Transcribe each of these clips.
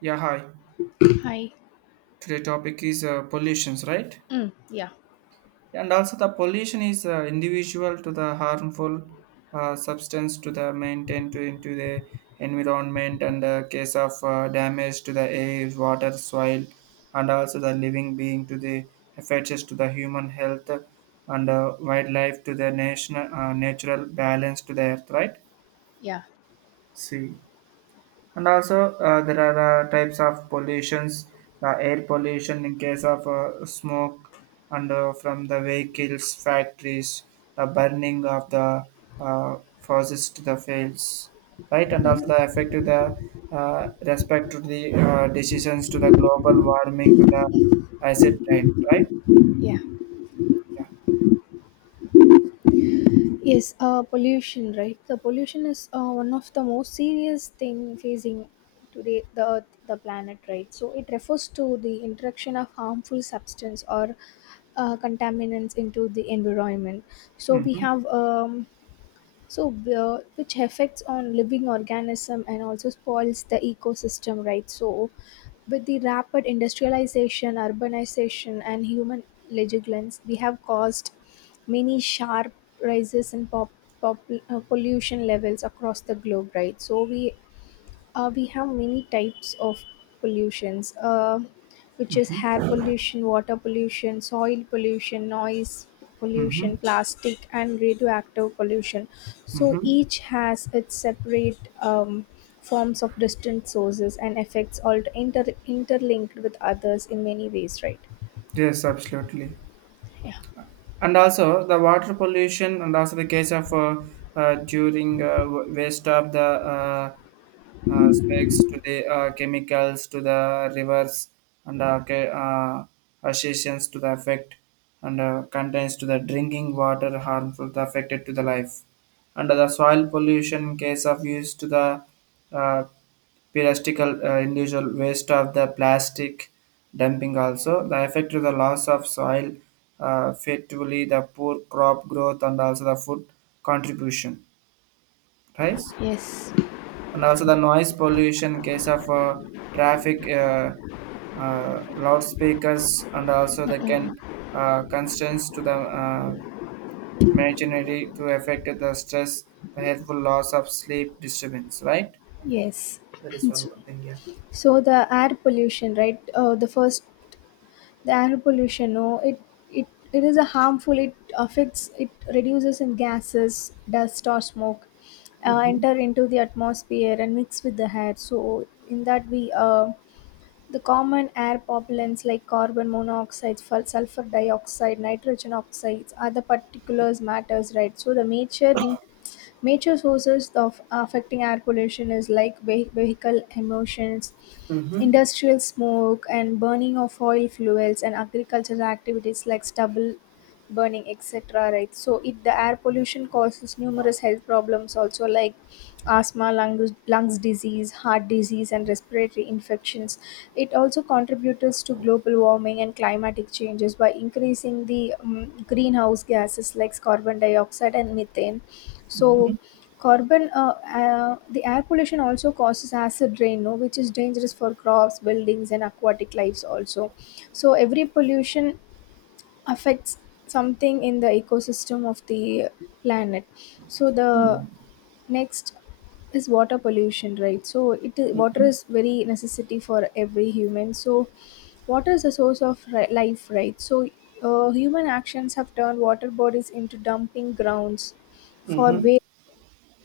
Yeah, hi. Hi. Today topic is pollutions, right? Mm, yeah. And also the pollution is individual to the harmful substance to the maintain to into the environment and the case of damage to the air, water, soil, and also the living being to the affects to the human health and wildlife to the national natural balance to the earth, right? Yeah. See. And also, there are types of pollutions, the air pollution in case of smoke and from the vehicles, factories, the burning of the forest to the fields, right? And also Mhm. the effect to the respect to the decisions to the global warming to the acid rain, right? Yeah. Yeah. Yes, pollution, right? The pollution is one of the most serious thing facing today the earth, the planet, right? So it refers to the interaction of harmful substance or contaminants into the environment. So we Mm-hmm. have so which affects on living organism and also spoils the ecosystem, right? So with the rapid industrialization, urbanization, and human legiglands, we have caused many sharp rises in pop, pollution levels across the globe, right? So we have many types of pollutions, which is air Mm-hmm. pollution, water pollution, soil pollution, noise Mm-hmm. pollution, plastic, and radioactive pollution. So Mm-hmm. each has its separate forms of distant sources and effects, all interlinked with others in many ways, right? Yes, absolutely. Yeah. And also the water pollution and also the case of during waste of the specs to the chemicals to the rivers and associations to the effect and contains to the drinking water harmful to affected to the life, and the soil pollution case of use to the uh, plastical individual waste of the plastic dumping, also the effect to the loss of soil effectively the poor crop growth and also the food contribution, right? Yes. And also the noise pollution in case of traffic loudspeakers and Mm, also the mm. can constraints to the uh, machinery to affect the stress, the helpful loss of sleep disturbance, right? Yes. That is one so, more thing. Yeah. so the air pollution, right? The first, the air pollution, no, it it is a harmful, it affects, it reduces in gases, dust, or smoke enter into the atmosphere and mix with the air. So in that we the common air pollens like carbon monoxide, sulfur dioxide, nitrogen oxides, other particulars matters, right? So the major sources of affecting air pollution is like vehicle emissions, industrial smoke, and burning of oil fuels and agricultural activities like stubble burning, etc. Right? So it, the air pollution causes numerous health problems also, like asthma, lungs disease, heart disease, and respiratory infections. It also contributes to global warming and climatic changes by increasing the greenhouse gases like carbon dioxide and methane. So, the air pollution also causes acid rain, no, which is dangerous for crops, buildings, and aquatic lives also. So every pollution affects something in the ecosystem of the planet. So the next is water pollution, right? So water is very necessity for every human. So water is a source of life, right? So human actions have turned water bodies into dumping grounds for Mm-hmm. waste.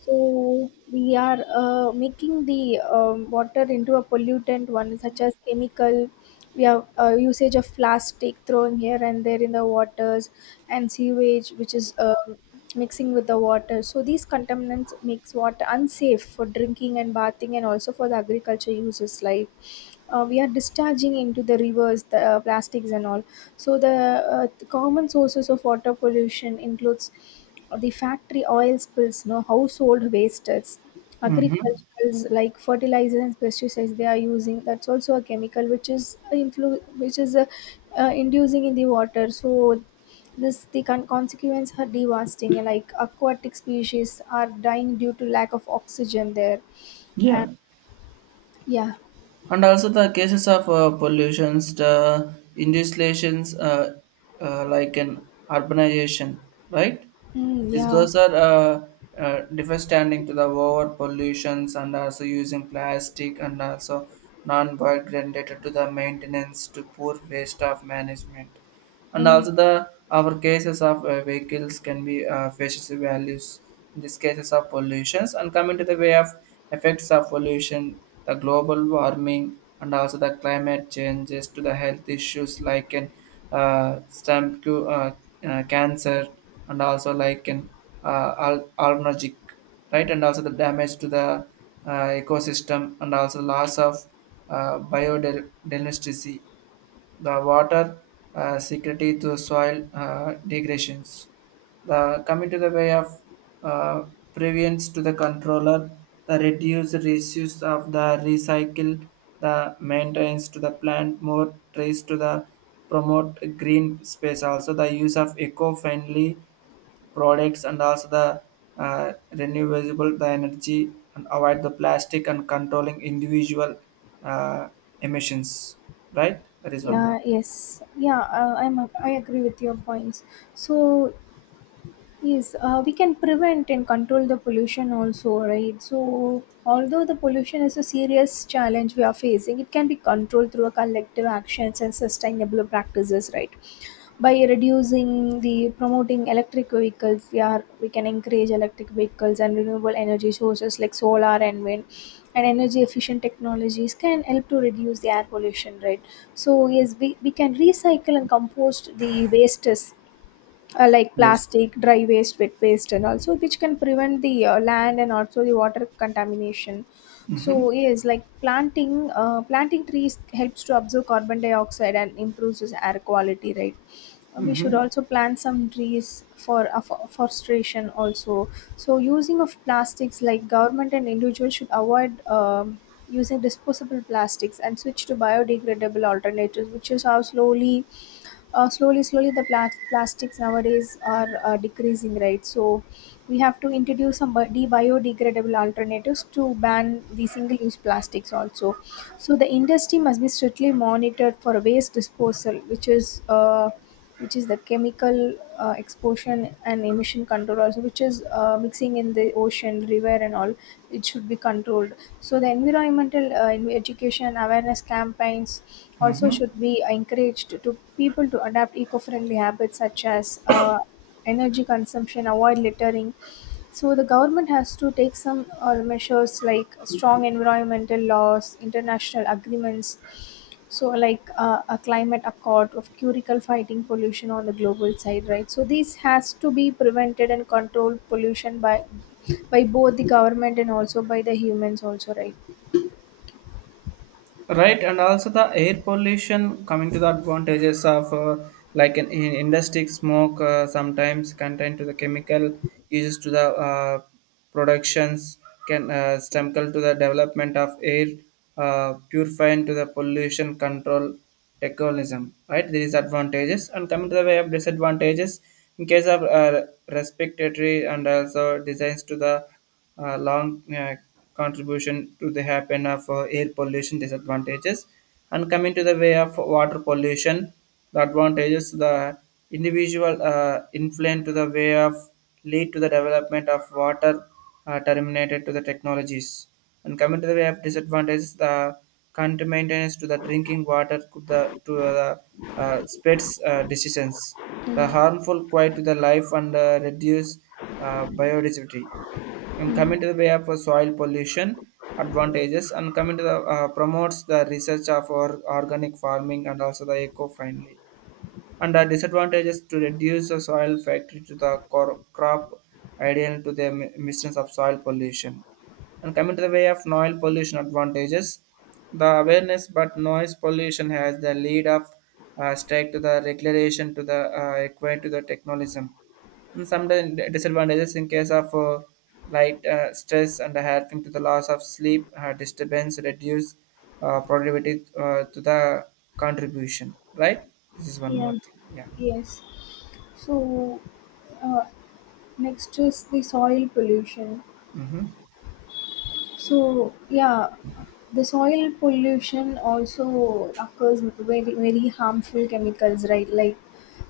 So we are making the water into a pollutant one, such as chemical. We have usage of plastic throwing here and there in the waters, and sewage, which is mixing with the water. So these contaminants makes water unsafe for drinking and bathing, and also for the agriculture uses, like we are discharging into the rivers the plastics and all. So the common sources of water pollution includes the factory oil spills, no, household wastes, Hmm. agriculturals like fertilizers and pesticides they are using, that's also a chemical which is inducing in the water. So this, the consequence are devastating, like aquatic species are dying due to lack of oxygen there. And Yeah, yeah. and also the cases of pollutions, the industrializations like an urbanization, right? Mm, Is yeah. those are devastating to the over pollutions and also using plastic and also non-biodegradable to the maintenance to poor waste of management, and Mm. also the our cases of vehicles can be faces values in these cases of pollutions. And coming to the way of effects of pollution, the global warming and also the climate changes to the health issues like in stem to cancer and also like in allergic, right? And also the damage to the ecosystem and also loss of biodiversity, the water security to soil degradations. The coming to the way of uh, prevents to the controller, the reduce reuse of the recycle, the maintenance to the plant, more trees to the promote green space. Also the use of eco-friendly products and also the renewable the energy and avoid the plastic and controlling individual uh, emissions. Right, that is one more. Yeah, yes, yeah, I agree with your points. So yes, we can prevent and control the pollution also, right? So although the pollution is a serious challenge we are facing, it can be controlled through a collective actions and sustainable practices, right? By reducing the, promoting electric vehicles, we can encourage electric vehicles and renewable energy sources like solar and wind and energy efficient technologies can help to reduce the air pollution, right? So yes, we can recycle and compost the wastes, like Yes. plastic dry waste, wet waste, and also which can prevent the land and also the water contamination. Mhm. So yes, like planting trees helps to absorb carbon dioxide and improves its air quality, right? We should Mhm. also plant some trees for forestation also. So using of plastics, like government and individuals should avoid using disposable plastics and switch to biodegradable alternatives, which is how slowly, slowly the plastics nowadays are decreasing, right? So we have to introduce some biodegradable alternatives to ban the single use plastics also. So the industry must be strictly monitored for waste disposal, which is the chemical exposure and emission control also, which is mixing in the ocean, river, and all. It should be controlled. So the environmental education awareness campaigns also Mhm. should be encouraged to people to adapt eco-friendly habits, such as energy consumption, avoid littering. So the government has to take some measures like strong environmental laws, international agreements. So like a climate accord of curical fighting pollution on the global side, right? So this has to be prevented and controlled pollution by both the government and also by the humans also, right? Right, and also the air pollution coming to the advantages of like an in industry smoke sometimes contain to the chemical uses to the productions can stemcle to the development of air purifying to the pollution control technologism. Right, there is advantages, and coming to the way of disadvantages in case of respiratory and also designs to the long contribution to the happen of air pollution disadvantages. And coming to the way of water pollution, the advantages, the individual influence to the way of lead to the development of water terminated to the technologies. And coming to the way of disadvantages, the current to the drinking water could the to the spreads decisions, the Mm-hmm. harmful quiet to the life and reduce biodiversity. And Mm-hmm. coming to the way of soil pollution advantages, and coming to the promotes the research of organic farming and also the eco-friendly, and the disadvantages to reduce the soil factory to the crop ideal to the emissions of soil pollution. And coming to the way of noise pollution advantages, the awareness, but noise pollution has the lead of strike to the regulation to the equate to the technolism, and sometimes disadvantages in case of light stress and helping to the loss of sleep disturbance, reduce productivity to the contribution, right? This is one Yeah, more thing. Yeah. yes. So, uh, next is the soil pollution. Mm-hmm. So yeah, the soil pollution also occurs with very, very harmful chemicals, right? Like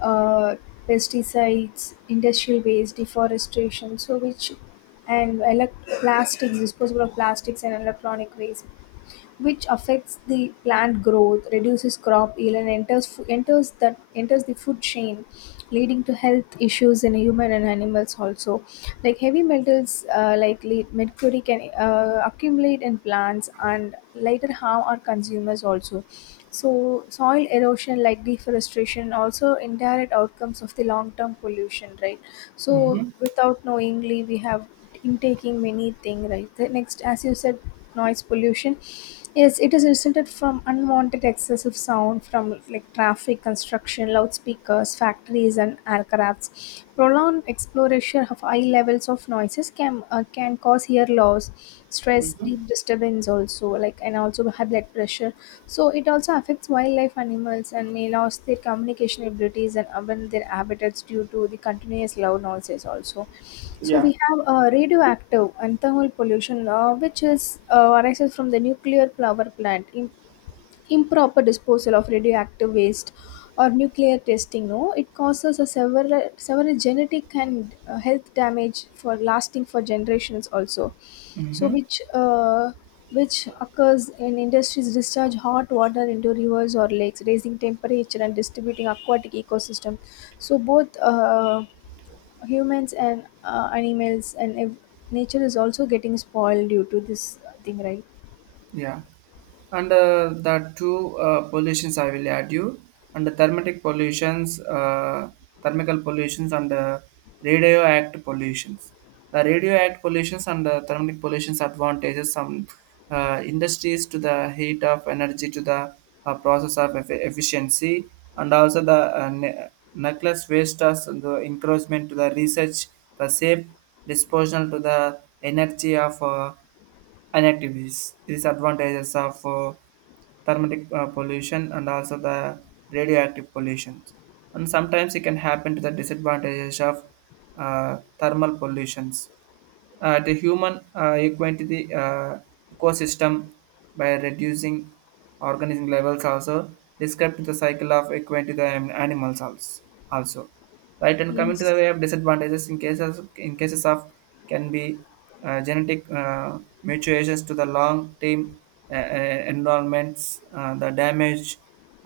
uh, pesticides, industrial waste, deforestation, so which, and plastics, disposable of plastics and electronic waste, which affects the plant growth, reduces crop yield, and enters fo- enters that enters the food chain, leading to health issues in human and animals also. Like heavy metals, like mercury, can accumulate in plants and later harm our consumers also. So soil erosion, like deforestation, also indirect outcomes of the long-term pollution, right? So without knowingly, we have intaking many things, right? The next, as you said, noise pollution. Yes, it is resulted from unwanted excessive sound from like traffic, construction, loudspeakers, factories, and aircrafts. Prolonged exploration of high levels of noises can, can cause ear loss, stress, deep disturbance also, like, and also high blood pressure. So it also affects wildlife animals and may lose their communication abilities and abandon their habitats due to the continuous loud noises also. So Yeah. we have radioactive and thermal pollution, which is arises from the nuclear power plant, improper disposal of radioactive waste, or nuclear testing, no, it causes a several genetic and health damage for lasting for generations also. So Mm-hmm. which occurs in industries discharge hot water into rivers or lakes, raising temperature and distributing aquatic ecosystem. So both, humans and animals and nature is also getting spoiled due to this thing, right? Yeah, and the two pollutions I will add you, and the thermatic pollutions thermical pollutions and radioactive pollutions. The radioactive pollutions and the thermic pollutions advantages, some industries to the heat of energy to the process of efficiency, and also the nucleus waste as the encouragement to the research, the safe disposal to the energy of and activities. These advantages of thermatic pollution and also the radioactive pollution. And sometimes it can happen to the disadvantages of thermal pollutions, the human equate the ecosystem by reducing organism levels also, describe the cycle of equate the animals also, right? And coming to the Yes. way of disadvantages, in cases of can be genetic mutations to the long term environments the damage,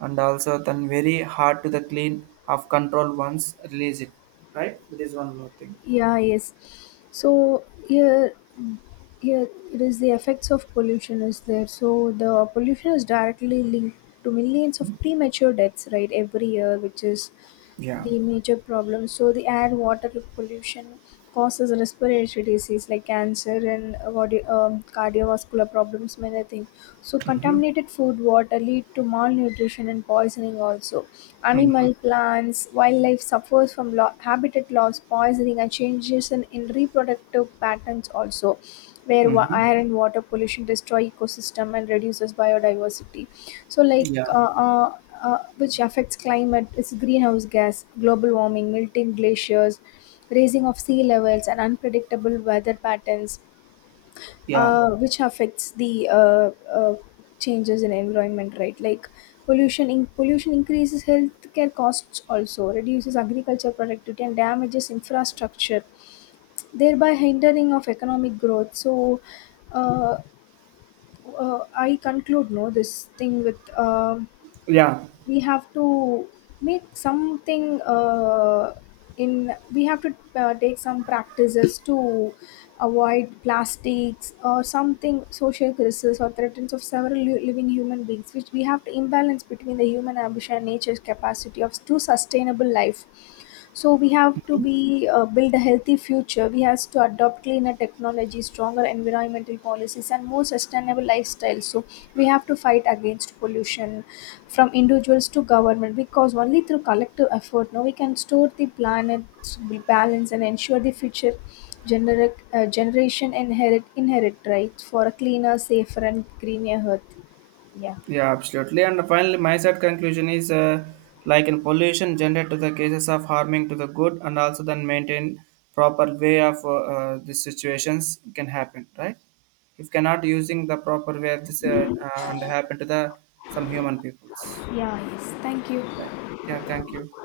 and also then very hard to the clean of control once release it, right? That is one more thing. Yeah, yes. So here, here it is the effects of pollution is there. So the pollution is directly linked to millions of premature deaths, right, every year, which is Yeah. the major problem. So the air, water pollution causes respiratory disease like cancer and cardiovascular problems, many things. So contaminated food, water lead to malnutrition and poisoning also. Animal, plants, wildlife suffers from habitat loss, poisoning, and changes in reproductive patterns also, where Mhm. air and water pollution destroy ecosystem and reduces biodiversity. So, like, Yeah, which affects climate is greenhouse gas, global warming, melting glaciers, raising of sea levels, and unpredictable weather patterns, yeah, which affects the changes in environment, right? Like pollution in pollution increases healthcare costs, also reduces agriculture productivity and damages infrastructure, thereby hindering of economic growth. So uh, I conclude, no, this thing with, yeah, we have to make something, in, we have to take some practices to avoid plastics or something, social crisis or threats of several living human beings, which we have to imbalance between the human ambition and nature's capacity of to sustainable life. So we have to be, build a healthy future, we have to adopt cleaner technology, stronger environmental policies, and more sustainable lifestyles. So we have to fight against pollution from individuals to government, because only through collective effort now we can store the planet's balance and ensure the future generation inherit rights for a cleaner, safer, and greener earth. Yeah. yeah, absolutely. And finally, my side conclusion is like in pollution gendered to the cases of harming to the good and also then maintain proper way of these situations can happen, right? If cannot using the proper way of this and happen to the some human peoples. Yeah, yes. Thank Right. you. Yeah, thank you.